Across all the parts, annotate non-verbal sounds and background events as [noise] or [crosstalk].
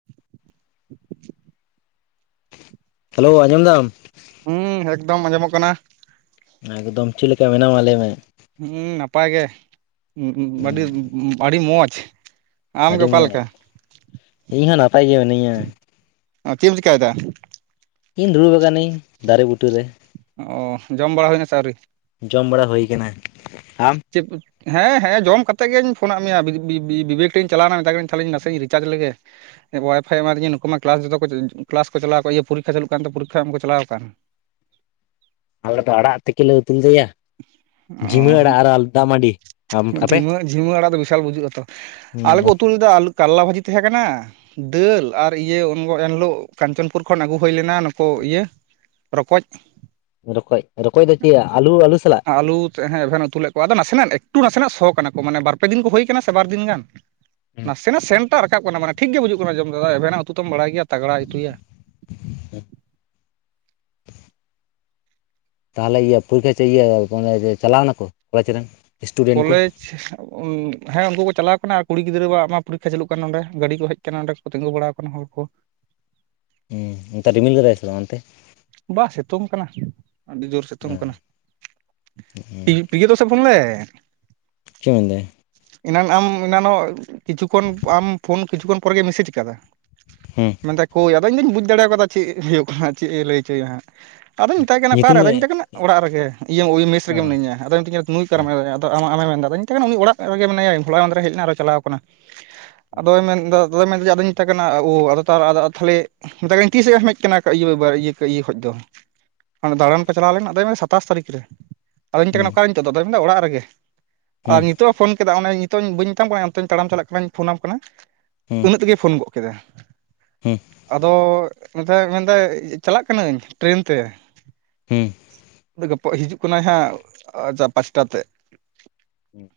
[inaudible] Hello ᱟᱸᱡᱚᱢ ᱫᱟᱢ? ᱦᱩᱸ ᱮᱠᱫᱚᱢ ᱟᱸᱡᱚᱢᱚᱜ ᱠᱟᱱᱟ ᱾ ᱮᱠᱫᱚᱢ ᱪᱮᱫ ᱞᱮᱠᱟ ᱢᱮᱱᱟᱢᱟ ᱞᱟᱹᱭ ᱢᱮ? ᱦᱩᱸ ᱱᱟᱯᱟᱭ ᱜᱮ ᱟᱹᱰᱤ ᱦᱩᱸ ᱟᱹᱰᱤ ᱢᱚᱸᱡᱽ ᱾ ᱟᱹᱰᱤ ᱢᱚᱸᱡᱽ, ᱤᱧ ᱦᱚᱸ ᱱᱟᱯᱟᱭ ᱜᱮ ᱢᱤᱱᱟᱹᱧᱟ ᱾ ᱚ ᱪᱤᱮᱢ ᱪᱤᱠᱟᱹᱭ ᱫᱟ? ᱤᱧ ᱫᱩᱲᱩᱵ ᱠᱟᱱᱤᱧ ᱫᱟᱨᱮ ᱵᱩᱴᱟᱹ ᱨᱮ ᱾ ᱚ ᱡᱚᱢ ᱵᱟᱲᱟ ᱦᱩᱭᱱᱟ ᱥᱮ ᱟᱣᱨᱤ? ᱡᱚᱢ ᱵᱟᱲᱟ ᱦᱩᱭ ᱟᱠᱟᱱᱟ ᱟᱢ ᱪᱮᱯᱼᱼ ᱦᱮᱸ ᱦᱮᱸ ᱡᱚᱢ ᱠᱟᱛᱮᱫ ᱜᱤᱧ ᱯᱷᱳᱱ ᱟᱫ ᱢᱮᱭᱟ ᱵᱤᱵᱮᱠ ᱴᱷᱮᱱᱤᱧ ᱪᱟᱞᱟᱣ ᱮᱱᱟ ᱢᱮᱛᱟᱭ ᱠᱟᱹᱱᱟᱹᱧ ᱛᱟᱦᱞᱮ ᱱᱟᱥᱮᱧ ᱨᱤᱪᱟᱨᱡᱽ ᱞᱮᱜᱮ ᱾ ᱮ ᱚᱣᱟᱭ ᱯᱷᱟᱭ ᱮᱢᱟ ᱫᱤᱧᱟᱹ ᱱᱩᱠᱩᱢᱟ ᱠᱞᱟᱥ ᱡᱚᱛᱚ ᱠᱚ ᱠᱞᱟᱥ ᱠᱚ ᱪᱟᱞᱟᱣ ᱟᱠᱟᱱ ᱤᱭᱟᱹ ᱯᱚᱨᱤᱠᱠᱷᱟ ᱪᱟᱞᱩᱜ ᱠᱟᱱ ᱛᱮ ᱯᱚᱨᱤᱠᱠᱷᱟ ᱮᱢ ᱠᱚ ᱪᱟᱞᱟᱣ ᱟᱠᱟᱱ ᱾ ᱟᱞᱮ ᱫᱚ ᱟᱲᱟᱜ ᱛᱮᱠᱮ ᱞᱮ ᱩᱛᱩ ᱞᱮᱫᱟᱭᱟ ᱾ ᱚ ᱡᱷᱤᱢᱟᱹ ᱟᱲᱟᱜ ᱟᱨ ᱟᱞᱩ ᱫᱟᱜ ᱢᱟᱼᱼ ᱡᱷᱤᱢᱟᱹ ᱡᱷᱤᱢᱟᱹ ᱟᱲᱟᱜ ᱫᱚ ᱵᱤᱥᱟᱞ ᱵᱩᱡᱩᱜ ᱟᱛᱚ ᱟᱞᱮ ᱠᱚ ᱦᱩᱸ ᱩᱛᱩ ᱞᱮᱫᱟ ᱟᱞᱩ ᱠᱟᱞᱞᱟ ᱵᱷᱟᱹᱡᱤ ᱛᱟᱦᱮᱸ ᱠᱟᱱᱟ ᱫᱟᱹᱞ ᱟᱨ ᱤᱭᱟᱹ ᱩᱱ ᱮᱱᱦᱤᱞᱳᱜ ᱠᱟᱧᱪᱚᱱᱯᱩᱨ ᱠᱷᱚᱱ ᱟᱹᱜᱩ ᱦᱩᱭ ᱞᱮᱱᱟ ᱱᱩᱠᱩ ᱤᱭᱟᱹ ᱨᱚᱠᱚᱡ ᱨᱚᱠᱚᱡ, ᱨᱚᱠᱚᱡ ᱫᱚ ᱪᱮᱫᱭᱟ ᱟᱞᱩ, ᱟᱞᱩ ᱥᱟᱞᱟᱜ ᱟᱞᱩ ᱟᱛᱮ ᱦᱮᱸ ᱮᱵᱷᱮᱱ ᱮ ᱩᱛᱩ ᱞᱮᱫ ᱠᱚᱣᱟ ᱟᱫᱚ ᱱᱟᱥᱮᱱᱟᱜ ᱮᱠᱴᱩ ᱱᱟᱥᱮᱱᱟᱜ ᱥᱚ ᱠᱟᱱᱟ ᱠᱚ ᱢᱟᱱᱮ ᱵᱟᱨ ᱯᱮ ᱫᱤᱱ ᱠᱚ ᱦᱩᱭ ᱟᱠᱟᱱᱟ ᱥᱮ ᱵᱟᱨ ᱫᱤᱱ ᱜᱟᱱ ᱾ ᱱᱟᱥᱮᱱᱟᱜ ᱥᱮᱱᱴ ᱴᱟᱜ ᱨᱟᱠᱟᱵ ᱠᱟᱱᱟ ᱢᱟᱱᱮ ᱴᱷᱤᱠ ᱜᱮ ᱵᱩᱡᱩᱜ ᱠᱟᱱᱟ ᱡᱚᱢ ᱨᱮᱫᱚ ᱮᱵᱷᱮᱱᱟᱜ ᱩᱛᱩ ᱛᱚᱢ ᱵᱟᱲᱟᱭ ᱜᱮᱭᱟ ᱛᱟᱜᱽᱲᱟᱭ ᱩᱛᱩᱭᱟ ᱾ [unintelligible] ᱛᱟᱦᱚᱞᱮ ᱤᱭᱟᱹ ᱯᱚᱨᱤᱠᱠᱷᱟ ᱪᱮ ᱤᱭᱟᱹ ᱡᱮ ᱪᱟᱞᱟᱣ ᱱᱟᱠᱚ ᱠᱚᱞᱮᱡᱽ ᱨᱮᱱ ᱥᱴᱩᱰᱮᱱᱴ ᱠᱚ ᱠᱚᱞᱮᱡᱽ ᱦᱮᱸ ᱩᱱᱠᱩ ᱠᱚ ᱪᱟᱞᱟᱣ ᱠᱟᱱᱟ ᱟᱨ ᱠᱩᱲᱤ ᱜᱤᱫᱽᱨᱟᱹ ᱣᱟᱜ ᱢᱟ ᱯᱚᱨᱤᱠᱠᱷᱟ ᱪᱟᱹᱞᱩᱜ ᱠᱟᱱᱟ ᱱᱚᱸᱰᱮ ᱜᱟᱹᱰᱤ ᱠᱚ ᱦᱮᱡᱼᱼ ᱠᱟᱱᱟ ᱚᱰᱸᱮ ᱠᱚ ᱛᱤᱸᱜᱩ ᱵᱟᱲᱟᱣ ᱟᱠᱟᱱᱟ ᱦᱚᱲ ᱠᱚ ᱦᱮᱸ ᱚᱱᱛᱮ ᱨᱤᱢᱤᱞ ᱠᱟᱫᱟᱭ ᱥᱮᱵᱟᱝ ᱚᱱᱛᱮ? ᱵᱟᱦ ᱥᱤᱛᱳᱝ ᱠᱟᱱᱟ ᱟᱹᱰᱤ ᱡᱳᱨ ᱥᱤᱛᱳᱝ ᱠᱟᱱᱟ ᱦᱩᱸ ᱯᱤᱜᱟᱹᱫᱚᱥᱮ ᱯᱷᱳᱱᱞᱮᱼᱼ ᱪᱮ ᱢᱮᱱᱫᱟᱭ ᱮᱱᱟᱱ ᱟᱢ ᱮᱱᱟᱱᱚᱜ ᱠᱤᱪᱷᱩ ᱠᱷᱚᱱ ᱟᱢ ᱯᱷᱳᱱ ᱠᱤᱪᱷᱩᱠᱷᱚᱱ ᱯᱚᱨᱮᱜᱮ ᱢᱮᱥᱮᱡ ᱟᱠᱟᱫᱟ ᱾ ᱦᱮᱸ ᱢᱮᱱᱫᱟᱭ ᱠᱳᱭ ᱟᱫᱚ ᱤᱧ ᱫᱩᱧ ᱵᱩᱡᱽ ᱫᱟᱲᱮᱣ ᱠᱟᱫᱟ ᱪᱮᱫ ᱦᱩᱭᱩᱜ ᱟᱦᱟᱸᱜ ᱪᱮᱫ ᱮ ᱞᱟᱹᱭ ᱦᱚᱪᱚᱭᱟ ᱦᱟᱸᱜ ᱟᱫᱩᱧ ᱢᱮᱛᱟᱭ ᱠᱟᱱᱟ ᱧᱩᱛᱩᱢ ᱚᱠᱟᱨᱮ? ᱟᱫᱚᱧ ᱦᱮᱸ ᱢᱮᱛᱟᱭ ᱠᱟᱱᱟ ᱚᱲᱟᱜ ᱨᱮᱜᱮ ᱤᱭᱟᱹ ᱳᱭ ᱢᱮᱥ ᱨᱮᱜᱮ ᱢᱤᱱᱟᱹᱧᱟ᱾ ᱟᱫᱚᱭ ᱢᱤᱛᱟᱹᱧ ᱠᱟᱱᱟ ᱱᱩᱭ ᱚᱠᱟᱨᱮ ᱢᱮᱱᱭ ᱠᱟᱫᱮᱭᱟ? ᱟᱢᱟᱜ ᱟᱢᱮ ᱢᱮᱱᱫᱟ ᱟᱫᱩᱧ ᱢᱮᱛᱟᱭ ᱠᱟᱱᱟ ᱩᱱᱤ ᱚᱲᱟᱜ ᱨᱮᱜᱮ ᱢᱮᱱᱟᱭᱟ ᱾ᱦᱳᱞᱟ ᱢᱟᱦᱫᱮᱨ ᱮ ᱦᱮᱡ ᱞᱮᱱᱟ ᱟᱨᱚᱭ ᱪᱟᱞᱟᱣ ᱟᱠᱟᱱᱟ᱾ᱟᱫᱚᱭ ᱢᱮᱱᱫᱟᱼᱼ ᱟᱫᱚᱭ ᱢᱮᱱᱫᱟ ᱡᱮ ᱟᱫᱚᱧ ᱢᱮᱛᱟᱭ ᱠᱟᱱᱟ ᱳ ᱟᱫᱚ ᱛᱟ ᱟᱫᱚ ᱛᱟᱦᱞᱮᱼᱼ ᱢᱮᱛᱟᱭ ᱠᱟᱹᱱᱟᱹᱧ ᱛᱤᱥᱮᱢ ᱦᱮᱡ ᱟᱠᱟᱱᱟ ᱤᱭᱟᱹ ᱤᱭᱟᱹ ᱤᱭᱟᱹ ᱠᱷᱚᱡ ᱫᱚ? ᱦᱟᱱᱮ ᱫᱟᱲᱟᱱ ᱯᱮ ᱪᱟᱞᱟᱣ ᱞᱮᱱ ᱟᱫᱚᱭ ᱢᱮᱱᱫᱟ ᱥᱟᱛᱟᱥ ᱛᱟᱹᱨᱤᱠᱷ ᱨᱮ ᱾ ᱟᱫᱚᱧ ᱢᱮᱛᱟᱭ ᱦᱮᱸ ᱠᱟᱱᱟ ᱚᱠᱟᱨᱮ ᱱᱤᱛᱳᱜ ᱫᱚ? ᱟᱫᱚᱭ ᱢᱮᱱᱫᱟ ᱚᱲᱟᱜ ᱨᱮᱜᱮ ᱾ ᱦᱮᱸ ᱟᱨ ᱱᱤᱛᱚᱜ ᱮ ᱯᱷᱳᱱ ᱠᱮᱫᱟ ᱚᱱᱮ ᱱᱤᱛᱚᱜ ᱤᱧ ᱵᱟᱹᱧ ᱢᱮᱛᱟᱢ ᱠᱟᱱᱟ ᱚᱱᱛᱮᱧ ᱛᱟᱲᱟᱢ ᱪᱟᱞᱟᱜ ᱠᱟᱹᱱᱟᱹᱧ ᱯᱷᱳᱱ ᱟᱢ ᱠᱟᱱᱟ ᱦᱮᱸ ᱩᱱᱟᱹᱜ ᱛᱮᱜᱮ ᱯᱷᱳᱱ ᱜᱚᱜ ᱠᱮᱫᱟ ᱦᱮᱸ ᱟᱫᱚ ᱮ ᱢᱮᱱᱫᱟᱭ ᱪᱟᱞᱟᱜ ᱠᱟᱹᱱᱟᱹᱧ ᱴᱨᱮᱱ ᱛᱮ ᱦᱮᱸ ᱜᱟᱯᱟ ᱦᱤᱡᱩᱜ ᱠᱟᱱᱟᱭ ᱦᱟᱸᱜ ᱟᱪᱪᱷᱟ ᱯᱟᱸᱪᱴᱟ ᱛᱮ ᱦᱩᱸ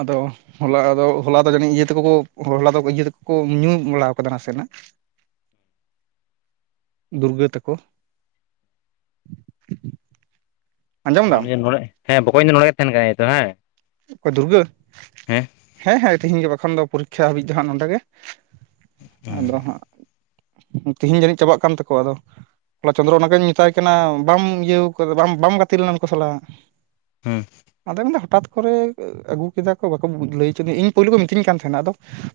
ᱟᱫᱚ ᱦᱚᱞᱟᱫᱚ ᱦᱚᱞᱟ ᱫᱚ ᱡᱟᱹᱱᱤᱡ ᱤᱭᱟᱹ ᱛᱮᱠᱚ ᱠᱚ ᱦᱚᱞᱟ ᱫᱚ ᱤᱭᱟᱹ ᱛᱮᱠᱚ ᱠᱚ ᱧᱩ ᱵᱟᱲᱟ ᱠᱟᱫᱟ ᱱᱟᱥᱮᱜ ᱫᱩᱨᱜᱟᱹ ᱛᱟᱠᱚ ᱟᱸᱡᱚᱢ ᱫᱟᱢ ᱱᱚᱰᱮ ᱦᱮᱸ ᱵᱚᱠᱚᱧ ᱫᱚ ᱱᱚᱰᱮ ᱜᱮ ᱛᱟᱦᱮᱱ ᱠᱟᱱᱟᱭ ᱛᱚ ᱵᱟᱝ ᱚᱠᱟᱭ ᱫᱩᱨᱜᱟᱹ ᱦᱮᱸ ᱦᱮᱸ ᱦᱮᱸ ᱛᱤᱦᱤᱧ ᱜᱟᱯᱟ ᱠᱷᱚᱱ ᱫᱚ ᱯᱚᱨᱤᱠᱠᱷᱟ ᱦᱟᱹᱵᱤᱡ ᱫᱚ ᱦᱟᱸᱜ ᱱᱚᱰᱮ ᱜᱮ ᱟᱫᱚ ᱦᱟᱸᱜ ᱦᱩᱸ ᱟᱫᱚ ᱦᱟᱸᱜ ᱛᱤᱦᱤᱧ ᱡᱟᱹᱱᱤᱡ ᱪᱟᱵᱟᱜ ᱠᱟᱱ ᱛᱟᱠᱚᱣᱟ ᱟᱫᱚ ᱦᱚᱞᱟ ᱪᱚᱱᱫᱨᱚ ᱚᱱᱟᱜᱮᱧ ᱢᱮᱛᱟᱭ ᱠᱟᱱᱟ ᱵᱟᱢ ᱤᱭᱟᱹ ᱠᱟᱫᱟ ᱵᱟᱢ ᱵᱟᱢ ᱜᱟᱛᱮ ᱞᱮᱱᱟ ᱩᱱᱠᱩ ᱥᱟᱞᱟᱜ ᱦᱮᱸ ᱟᱫᱚ ᱢᱮᱱᱫᱟ ᱦᱚᱴᱟᱛ ᱠᱚᱨᱮ ᱟᱹᱜᱩ ᱠᱮᱫᱟ ᱠᱚ ᱵᱟᱠᱚ ᱞᱟᱹᱭ ᱦᱚᱪᱚ ᱤᱧ ᱯᱳᱭᱞᱳ ᱠᱚ ᱢᱤᱛᱟᱹᱧ ᱠᱟᱱ ᱛᱟᱦᱮᱱᱟ ᱟᱫᱚ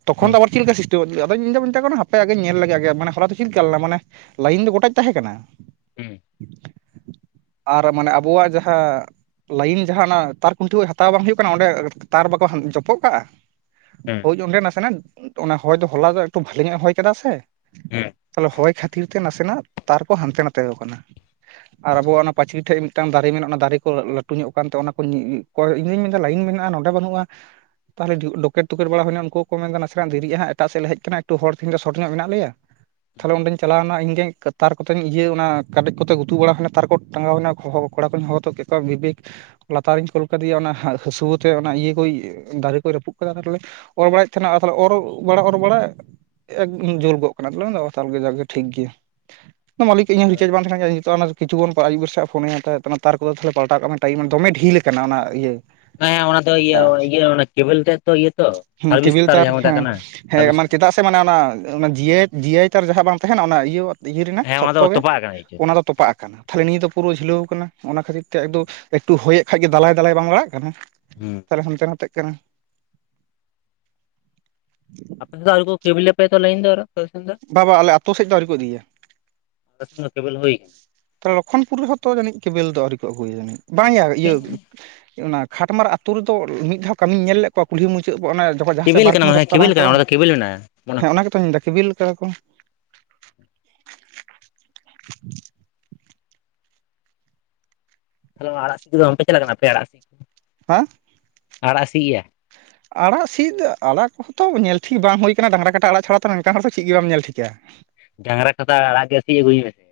ᱛᱚᱠᱷᱚᱱ ᱦᱩᱸ ᱫᱚ ᱟᱵᱟᱨ ᱪᱮᱫ ᱞᱮᱠᱟ ᱛᱚ ᱟᱫᱚᱧᱫᱚᱧ ᱢᱮᱛᱟᱜ ᱠᱟᱱᱟ ᱦᱟᱯᱮ ᱟᱜᱮᱧ ᱧᱮᱞ ᱞᱮᱜᱮ ᱟᱜᱮ ᱢᱟᱱᱮ ᱦᱚᱞᱟ ᱫᱚ ᱪᱮᱫᱞᱮᱠᱟ ᱞᱮᱱᱟ ᱢᱟᱱᱮ ᱞᱟᱭᱤᱱ ᱫᱚ ᱜᱚᱴᱟ ᱛᱟᱦᱮᱸ ᱠᱟᱱᱟ ᱦᱮᱸ᱾ ᱟᱨ ᱢᱟᱱᱮ ᱟᱵᱚᱣᱟᱜ ᱡᱟᱦᱟᱸ ᱞᱟᱭᱤᱱ ᱡᱟᱦᱟᱸ ᱚᱱᱟ ᱛᱟᱨᱠᱩᱱᱴᱷᱤ ᱠᱷᱚᱱ [unintelligible] ᱦᱟᱛᱟᱣ ᱵᱟᱝ ᱦᱩᱭᱩᱜ ᱠᱟᱱᱟ ᱚᱸᱰᱮ ᱛᱟᱨ ᱵᱟᱠᱚ ᱡᱚᱯᱚᱜ ᱠᱟᱜᱼᱟ ᱦᱮᱸ᱾ ᱦᱳᱭ ᱚᱸᱰᱮ ᱱᱟᱥᱮᱱᱟᱜ ᱚᱱᱟ ᱦᱚᱭ ᱫᱚ ᱦᱚᱞᱟ ᱫᱚ ᱮᱠᱴᱩ ᱵᱷᱟᱞᱤ ᱧᱚᱜ ᱮ ᱦᱚᱭ ᱟᱠᱟᱫᱟ ᱥᱮ ᱦᱮᱸ ᱛᱟᱦᱞᱮ ᱦᱚᱭ ᱠᱷᱟᱹᱛᱤᱨ ᱠᱷᱟᱛᱤᱨ ᱛᱮ ᱱᱟᱥᱮᱱᱟᱜ ᱛᱟᱨᱠᱚ ᱦᱟᱱᱛᱮ ᱱᱟᱛᱮ ᱟᱠᱟᱱᱟ ᱟᱨ ᱟᱵᱚᱣᱟᱜ ᱚᱱᱟ ᱯᱟᱹᱪᱨᱤ ᱴᱷᱮᱡ ᱢᱤᱫᱴᱟᱝ ᱫᱟᱨᱮ ᱢᱮᱱᱟᱜᱼᱟ ᱚᱱᱟ ᱫᱟᱨᱮ ᱠᱚ ᱞᱟᱹᱴᱩ ᱧᱚᱜ ᱟᱠᱟᱱᱛᱮ ᱚᱱᱟ ᱠᱚ [unintelligible] ᱤᱧ ᱫᱩᱧ ᱢᱮᱱᱮᱫᱟ ᱞᱟᱭᱤᱱ ᱢᱮᱱᱟᱜᱼᱟ ᱱᱚᱸᱰᱮ ᱵᱟᱹᱱᱩᱜᱼᱟ ᱛᱟᱦᱚᱞᱮ ᱰᱚᱠᱮᱴ ᱛᱩᱠᱮᱴ ᱵᱟᱲᱟ ᱦᱩᱭᱮᱱᱟ ᱩᱱᱠᱩ ᱠᱚᱠᱚ ᱢᱮᱱᱮᱫᱟ ᱱᱟᱥᱮᱱᱟᱜ ᱫᱮᱨᱤᱜ-ᱟ ᱦᱟᱜ ᱮᱴᱟᱜ ᱥᱮᱫ ᱞᱮ ᱦᱮᱡ ᱟᱠᱟᱱᱟ ᱮᱠᱴᱩ ᱦᱚᱲ ᱛᱮᱦᱮᱧ ᱫᱚ ᱥᱚᱴ ᱧᱚᱜ ᱢᱮᱱᱟᱜ ᱞᱮᱭᱟ ᱛᱟᱦᱚᱞᱮ ᱚᱸᱰᱮᱧ ᱪᱟᱞᱟᱣ ᱮᱱᱟ ᱤᱧ ᱜᱮ ᱛᱟᱨ ᱠᱚᱛᱮᱧ ᱤᱭᱟᱹ ᱚᱱᱟ ᱠᱟᱰᱮᱡ ᱠᱚᱛᱮ ᱜᱩᱛᱩ ᱵᱟᱲᱟ ᱦᱩᱭᱱᱟ ᱛᱟᱨ ᱠᱚ ᱴᱟᱸᱜᱟᱣ ᱦᱩᱭᱮᱱᱟ [unintelligible] ᱠᱚᱲᱟ ᱠᱩᱧ ᱦᱚᱦᱚᱛᱚᱫ ᱠᱮᱫ ᱠᱚᱣᱟ ᱵᱤᱵᱮᱠ ᱞᱟᱛᱟᱨᱤᱧ ᱠᱩᱞ ᱟᱠᱟᱫᱮᱭᱟ ᱚᱱᱟ ᱦᱟᱹᱥᱣᱟᱹ ᱛᱮ ᱚᱱᱟ ᱤᱭᱟᱹ ᱠᱚ ᱫᱟᱨᱮ ᱠᱚᱭ ᱨᱟᱹᱯᱩᱫ ᱠᱟᱫᱟ ᱛᱟᱦᱞᱮ ᱚᱨ ᱵᱟᱲᱟᱭᱮᱫ ᱛᱟᱦᱮᱱᱟ ᱛᱟᱦᱚᱞᱮ ᱚᱨ ᱵᱟᱲᱟ ᱚᱨ ᱵᱟᱲᱟ ᱮᱠ ᱡᱩᱞ ᱜᱚᱫ ᱠᱟᱱᱟ [unintelligible] ᱢᱮᱱᱫᱟ ᱡᱟᱜ ᱜᱮ ᱴᱷᱤᱠ ᱜᱮᱭᱟ ᱢᱟᱹᱞᱤᱠ ᱤᱧ ᱦᱚᱸ ᱨᱤᱪᱟᱨᱡᱽ ᱵᱟᱝ ᱛᱟᱦᱮᱱᱟ ᱱᱤᱛᱚᱜ ᱚᱱᱟ ᱠᱤᱪᱷᱩ ᱠᱷᱚᱱ ᱟᱭᱩᱵ ᱵᱮᱲ ᱥᱮᱫ ᱯᱷᱚᱱᱮ ᱦᱟᱛᱟᱣᱮᱫ ᱠᱟᱱᱟ ᱛᱟᱨ ᱠᱚᱫᱚ ᱛᱟᱦᱚᱞᱮ ᱯᱟᱞᱴᱟᱣᱟᱜ ᱢᱮ ᱴᱟᱭᱤᱢ ᱫᱚᱢᱮ ᱰᱷᱤᱞ ᱟᱠᱟᱱᱟ ᱚᱱᱟ ᱤᱭᱟᱹ ᱦᱮᱸ ᱦᱮᱸ ᱚᱱᱟ ᱫᱚ ᱤᱭᱟᱹ ᱛᱟᱨ [unintelligible] ᱚᱱᱟ ᱠᱮᱵᱮᱞ ᱨᱮᱭᱟᱜ ᱛᱚ ᱤᱭᱟᱹ ᱛᱚ ᱦᱩᱸ ᱥᱟᱨᱵᱷᱤᱥ ᱠᱮᱵᱮᱞ ᱛᱟᱨ ᱡᱟᱦᱟᱸ ᱢᱮᱛᱟᱜ ᱦᱮᱸ ᱠᱟᱱᱟ ᱦᱮᱸ ᱥᱟᱨᱵᱷᱤᱥ ᱢᱟᱱᱮ ᱛᱟᱨ ᱪᱮᱫᱟᱜ ᱢᱟᱱᱮ ᱚᱱᱟ ᱡᱤᱭᱟᱹ ᱡᱤᱭᱟᱹᱭ ᱛᱟᱨ ᱡᱟᱦᱟᱸ ᱵᱟᱝ ᱛᱟᱦᱮᱱᱟ ᱚᱱᱟ ᱤᱭᱟᱹ ᱤᱭᱟᱹ ᱨᱮᱱᱟᱜ ᱦᱮᱸ ᱚᱱᱟ ᱫᱚ ᱥᱚᱠᱛᱚ ᱜᱮ ᱛᱚᱯᱟᱜ ᱟᱠᱟᱱᱟ ᱪᱮ ᱚᱱᱟ ᱫᱚ ᱛᱚᱯᱟᱜ ᱟᱠᱟᱱᱟ ᱛᱟᱦᱚᱞᱮ ᱱᱤᱭᱟᱹ ᱫᱚ ᱯᱩᱨᱟᱹ ᱡᱷᱤᱞᱟᱹᱣ ᱟᱠᱟᱱᱟ ᱚᱱᱟ ᱠᱷᱟᱹᱛᱤᱨ ᱛᱮ ᱮᱠᱴᱩ ᱦᱚᱭᱮᱫ ᱠᱷᱟᱡ ᱜᱮ ᱫᱟᱞᱟᱭ ᱫᱟᱞᱟᱭ ᱵᱟᱝ ᱞᱟᱲᱟᱜ ᱠᱟᱱᱟ᱾ ᱦᱮᱸ᱾ ᱛᱟᱦᱚᱞᱮ ᱦᱟᱱᱛᱮ ᱱᱟᱛᱮᱫ ᱠᱟᱱᱟ᱾ ᱟᱯᱮ ᱥᱮᱫ ᱫᱚ ᱟᱣᱨᱤ ᱠᱮᱵᱮᱞ ᱟᱯᱮᱭᱟ ᱞᱟᱭᱤᱱ ᱫᱚ ᱟᱨᱚ ᱵᱟ-ᱵᱟ ᱟᱞᱮ ᱟᱛᱳ ᱥᱮᱫ ᱫᱚ ᱟᱹᱣᱨᱤ ᱠᱚ ᱤᱫᱤᱭᱟ᱾ ᱟᱞᱮ ᱥᱮᱱ ᱫᱚ ᱠᱮᱵᱮᱞ ᱦᱩᱭ ᱟᱠᱟᱱᱟ᱾ ᱛᱟᱦᱚᱞᱮ ᱞᱚᱠᱠᱷᱚᱱᱯᱩᱨ ᱨᱮᱦᱚᱸ ᱛᱚ ᱡᱟᱹᱱᱤᱡ ᱠᱮᱵᱮᱞ ᱫᱚ ᱟᱹᱣᱨᱤ ᱠᱚ ᱟᱹᱜᱩᱭᱟ ᱡᱟᱹᱱᱤᱡ ᱵᱟᱝᱭᱟ ᱤᱭᱟᱹ ᱟᱠᱟᱱᱟ ᱚᱱᱟ ᱠᱷᱟᱴᱢᱟᱨᱟᱜ ᱟᱹᱛᱩ ᱨᱮᱫᱚ ᱢᱤᱫ ᱫᱷᱟᱣ ᱠᱟᱹᱢᱤᱧ ᱧᱮᱞ ᱞᱮᱫ ᱠᱚᱣᱟ ᱠᱩᱞᱦᱤ ᱢᱩᱪᱟᱹᱫ ᱠᱚ ᱚᱱᱟ ᱡᱚᱠᱷᱚᱡ ᱡᱟᱦᱟᱸ ᱥᱮᱫ ᱠᱮᱵᱮᱞ ᱠᱟᱱᱟ ᱵᱟᱨᱠᱩᱱᱟᱹ ᱢᱟᱱᱮ ᱨᱟᱥᱛᱟ ᱵᱟᱝ ᱠᱮᱵᱮᱞ ᱠᱟᱱᱟ ᱚᱸᱰᱮ ᱪᱟᱞᱟᱣᱮᱱᱟ ᱫᱚ ᱠᱮᱵᱮᱞ ᱢᱮᱱᱟᱜᱼᱟ ᱢᱚᱱᱮ ᱦᱮᱸ ᱦᱚᱭ ᱚᱱᱟ ᱜᱮᱛᱚᱧ ᱢᱮᱱ ᱮᱫᱟ ᱠᱮᱵᱤᱞ ᱟᱠᱟᱫᱟ ᱠᱚ᱾ ᱛᱟᱦᱚᱞᱮ ᱟᱲᱟᱜ ᱥᱤᱫ ᱠᱚᱫᱚ ᱵᱟᱝᱯᱮ ᱪᱟᱞᱟᱣ ᱟᱠᱟᱱᱟ ᱟᱯᱮ ᱟᱲᱟᱜ ᱥᱤᱫ? ᱦᱟᱸ ᱟᱲᱟᱜ ᱥᱤᱫ ᱭᱟ ᱟᱲᱟᱜ ᱥᱤᱫ ᱫᱚ ᱟᱲᱟᱜ ᱠᱚᱦᱚᱛᱚ ᱧᱮᱞ ᱴᱷᱤᱠ ᱵᱟᱝ ᱦᱩᱭ ᱠᱟᱱᱟ ᱰᱟᱝᱨᱟ ᱠᱟᱴᱟ ᱟᱲᱟᱜ ᱪᱷᱟᱲᱟ ᱛᱚ ᱱᱮᱝᱠᱟᱱ ᱦᱚᱲ ᱫᱚ ᱪᱮᱫ ᱜᱮ ᱵᱟᱢ ᱧᱮᱞ ᱴᱷᱤᱠᱟ᱾ ᱰᱟᱝᱽᱨᱟ ᱠᱟᱴᱟ ᱟᱲᱟᱜ ᱜᱮ ᱥᱤᱫ ᱟᱹᱜᱩᱭ ᱢᱮᱥᱮ᱾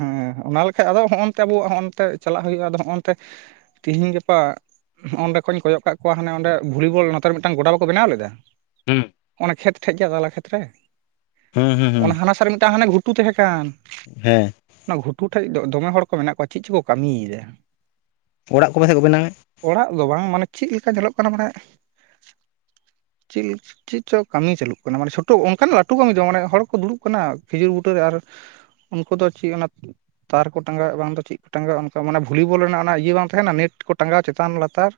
ᱦᱮᱸ ᱚᱱᱟ ᱞᱮᱠᱷᱟᱱ ᱟᱫᱚ ᱱᱚᱸᱜᱼᱚ ᱱᱚᱛᱮ ᱟᱵᱚᱣᱟᱜ ᱱᱚᱸᱜᱼᱚ ᱱᱚᱛᱮ ᱪᱟᱞᱟᱜ ᱦᱩᱭᱩᱜᱼᱟ ᱟᱫᱚ ᱱᱚᱸᱜᱼᱚ ᱱᱚᱛᱮ ᱛᱮᱦᱮᱧ ᱜᱟᱯᱟ ᱱᱚᱜ-ᱚ ᱱᱚᱸᱰᱮ ᱠᱷᱚᱱ ᱤᱧ ᱠᱚᱭᱚᱜ ᱟᱠᱟᱜ ᱠᱚᱣᱟ ᱦᱟᱱᱮᱸ ᱵᱷᱚᱞᱤᱵᱚᱞ ᱱᱚᱛᱮ ᱨᱮ ᱢᱤᱫᱴᱟᱝ ᱜᱚᱰᱟ ᱵᱟᱠᱚ ᱵᱮᱱᱟᱣ ᱞᱮᱫᱟ ᱦᱩᱸ ᱚᱱᱮ ᱠᱷᱮᱛ ᱴᱷᱮᱡ ᱜᱮᱭᱟ ᱛᱟᱞᱟ ᱠᱷᱮᱛ ᱨᱮ ᱦᱩᱸ ᱦᱩᱸ ᱦᱩᱸ ᱚᱱᱟ ᱦᱟᱱᱟ ᱥᱟᱨ ᱨᱮ ᱢᱤᱫᱴᱟᱝ ᱦᱟᱱᱟ ᱜᱷᱩᱴᱩ ᱛᱟᱦᱮᱸ ᱠᱟᱱ ᱦᱮᱸ᱾ ᱚᱱᱟ ᱜᱷᱩᱴᱩ ᱴᱷᱮᱱ ᱫᱚᱢᱮ ᱦᱚᱲ ᱠᱚ ᱢᱮᱱᱟᱜ ᱠᱚᱣᱟ ᱪᱮᱫ ᱪᱚᱠᱚ ᱠᱟᱹᱢᱤ ᱮᱫᱟ᱾ ᱚᱲᱟᱜ ᱠᱚ ᱯᱟᱥᱮᱫ ᱠᱚ ᱵᱮᱱᱟᱣ ᱮᱫ ᱚᱲᱟᱜ ᱫᱚ ᱵᱟᱝ ᱢᱟᱱᱮ ᱪᱮᱫ ᱞᱮᱠᱟ ᱧᱮᱞᱚᱜ ᱠᱟᱱᱟ ᱢᱟᱱᱮ [unintelligible] ᱪᱮᱫ ᱪᱮᱫ ᱪᱚᱝ ᱠᱟᱹᱢᱤ ᱪᱟᱹᱞᱩᱜ ᱠᱟᱱᱟ ᱢᱟᱱᱮ ᱪᱷᱳᱴᱳ ᱚᱱᱠᱟᱱ ᱞᱟᱹᱴᱩ ᱠᱟᱹᱢᱤ ᱫᱚ ᱵᱟᱝ ᱢᱟᱱᱮ ᱦᱚᱲ ᱠᱚ ᱫᱩᱲᱩᱵ ᱠᱟᱱᱟ ᱠᱷᱤᱡᱩᱨ ᱵᱩᱴᱟᱹᱨᱮ ᱟᱨ ᱩᱱᱠᱩ ᱫᱚ ᱪᱮᱫ ᱚᱱᱟ ᱛᱟᱨ ᱠᱚ ᱴᱟᱸᱜᱟᱣ ᱮᱫ ᱵᱟᱝ ᱫᱚ ᱪᱮᱫ ᱠᱚ ᱴᱟᱸᱜᱟᱣ ᱚᱱᱠᱟ ᱢᱟᱱᱮ ᱵᱷᱚᱞᱤ ᱵᱚᱞ ᱨᱮᱱᱟᱜ ᱚᱱᱟ ᱤᱭᱟᱹ ᱵᱟᱝ ᱛᱟᱦᱮᱱᱟ ᱱᱮᱴ ᱠᱚ ᱴᱟᱸᱜᱟᱣ ᱪᱮᱛᱟᱱ ᱞᱟᱛᱟᱨ